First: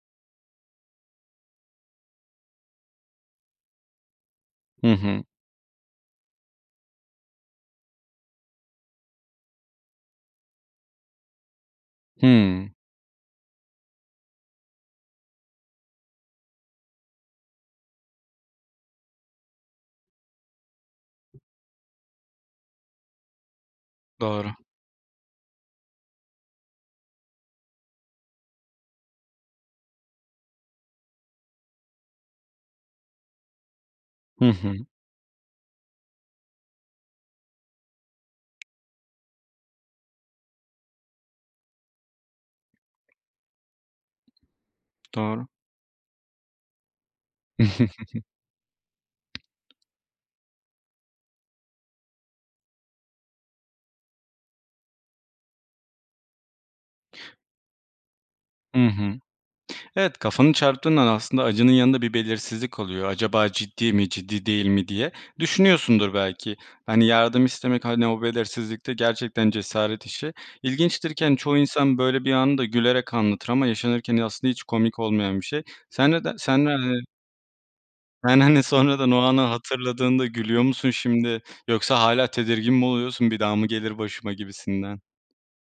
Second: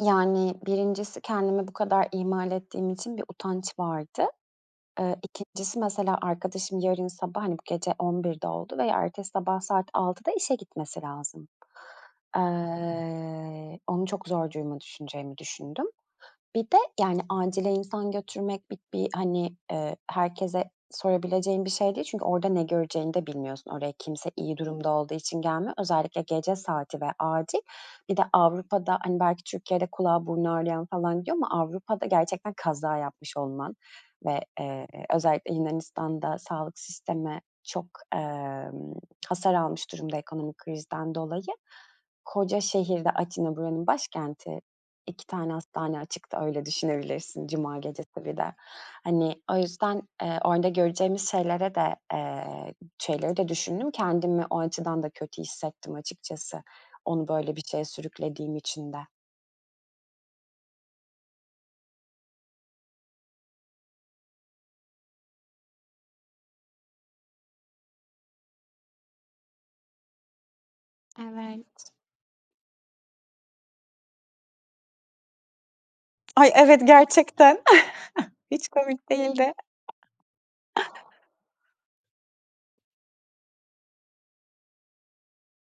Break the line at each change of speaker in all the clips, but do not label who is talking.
Yani, 1'incisi kendimi bu kadar ihmal ettiğim için bir utanç vardı.
Hı
Eee,
hı.
2'ncisi mesela, arkadaşım yarın sabah, hani, bu gece 23.00'de oldu veya ertesi sabah saat 18.00'da işe gitmesi lazım.
Hımm.
Eee, onu çok zor duruma düşüreceğimi düşündüm. Bir de, yani, acile insan götürmek bir bir, hani, eee, herkese sorabileceğin bir şey değil çünkü orada ne göreceğini de bilmiyorsun. Oraya kimse
Doğru.
iyi durumda olduğu için gelmiyor. Özellikle gece saati ve acil. Bir de Avrupa'da, hani, belki Türkiye'de kulağı, burnu ağrıyan falan gidiyor ama Avrupa'da gerçekten kaza yapmış olman ve,
Hı hı.
eee, özellikle Yunanistan'da sağlık sistemi çok, emm, hasar almış durumda ekonomik krizden dolayı. Koca şehirde, Atina buranın başkenti, 2
Doğru.
tane hastane açıktı, öyle düşünebilirsin, cuma gecesi bir de. Hani, o yüzden, eee, orada göreceğimiz şeylere de, eee, şeyleri de düşündüm, kendimi o açıdan da kötü hissettim, açıkças,ı onu böyle bir şeye sürüklediğim
Hı
için de.
hı. Evet, kafanı çarptığın an aslında acının yanında bir belirsizlik oluyor. Acaba ciddi mi, ciddi değil mi diye. Düşünüyorsundur belki, hani, yardım istemek, hani, o belirsizlikte gerçekten cesaret işi. İlginçtir ki, hani, çoğu
Evet.
insan böyle bir anı da gülerek anlatır ama yaşanırken aslında hiç komik olmayan bir şey. Sen ne der
Ay,
sen ne
evet,
[unintelligible]
gerçekten
Yani, hani,
hiç komik
sonradan o anı
değildi.
hatırladığında gülüyor musun şimdi? Yoksa hâlâ tedirgin mi oluyorsun, bir daha mı gelir başıma gibisinden?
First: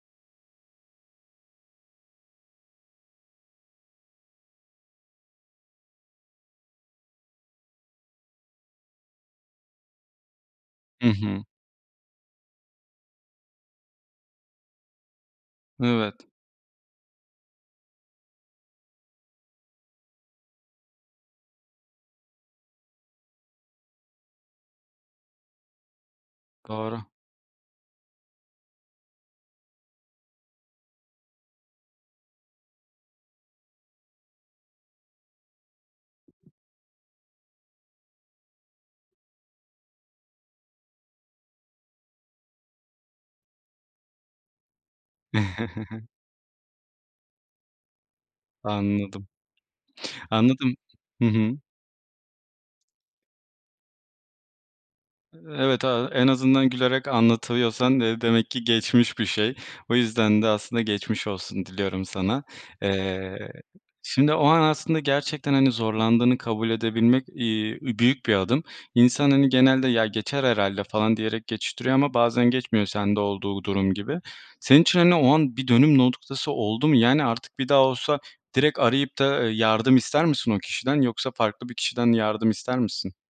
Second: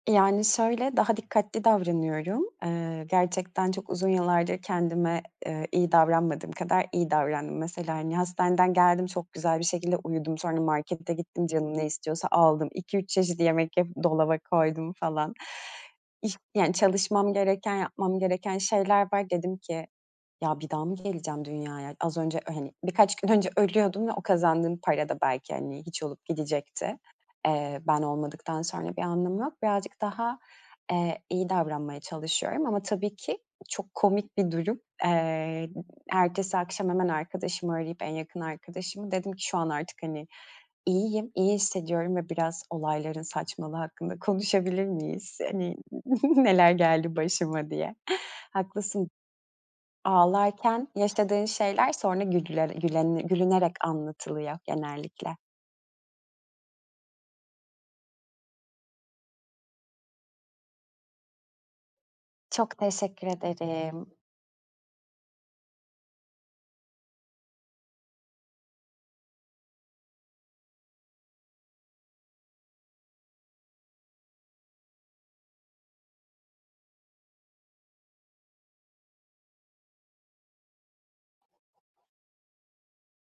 Yani, şöyle daha dikkatli davranıyorum. Eee, gerçekten çok uzun yıllardır kendime, eee, iyi davranmadığım kadar iyi davrandım. Mesela, hani, hastaneden geldim, çok güzel bir şekilde uyudum. Sonra
Hı
markete
hı.
gittim, canım ne istiyorsa aldım, 2-3 çeşit yemek yapıp dolaba koydum, falan.
Evet.
Y yani, çalışmam gereken, yapmam gereken şeyler var. Dedim ki, "Ya, bir daha mı geleceğim dünyaya? Az önce, hani, birkaç gün önce ölüyordum ve o kazandığım para da belki, hani, hiç olup gidecekti.
Doğru.
Eee, ben olmadıktan sonra bir anlamı yok." Birazcık daha, eee, iyi davranmaya çalışıyorum ama tabii ki çok komik bir durum. Eee, ertesi akşam hemen arkadaşımı arayıp, en yakın arkadaşımı, dedim ki, "Şu an artık, hani, iyiyim, iyi hissediyorum ve biraz olayların saçmalığı hakkında konuşabilir miyiz? Hani, neler geldi başıma?" diye. Haklısın.
Anladım. Anladım.
Ağlarken
Hı
yaşadığın
hı.
şeyler sonra gülle gülene gülünerek anlatılıyor genellikle.
Evet, aaa, en azından gülerek anlatıyorsan, eee, demek ki geçmiş bir şey. O yüzden de aslında geçmiş olsun diliyorum sana.
Çok teşekkür
Eee,
ederim.
şimdi o an aslında gerçekten, hani, zorlandığını kabul edebilmek, iii, büyük bir adım. İnsan, hani, genelde, ya geçer herhâlde falan, diyerek geçiştiriyor ama bazen geçmiyor sende olduğu durum gibi. Senin için, hani, o an bir dönüm noktası oldu mu? Yani, artık bir daha olsa direkt arayıp da, eee, yardım ister misin o kişiden yoksa farklı bir kişiden yardım ister misin?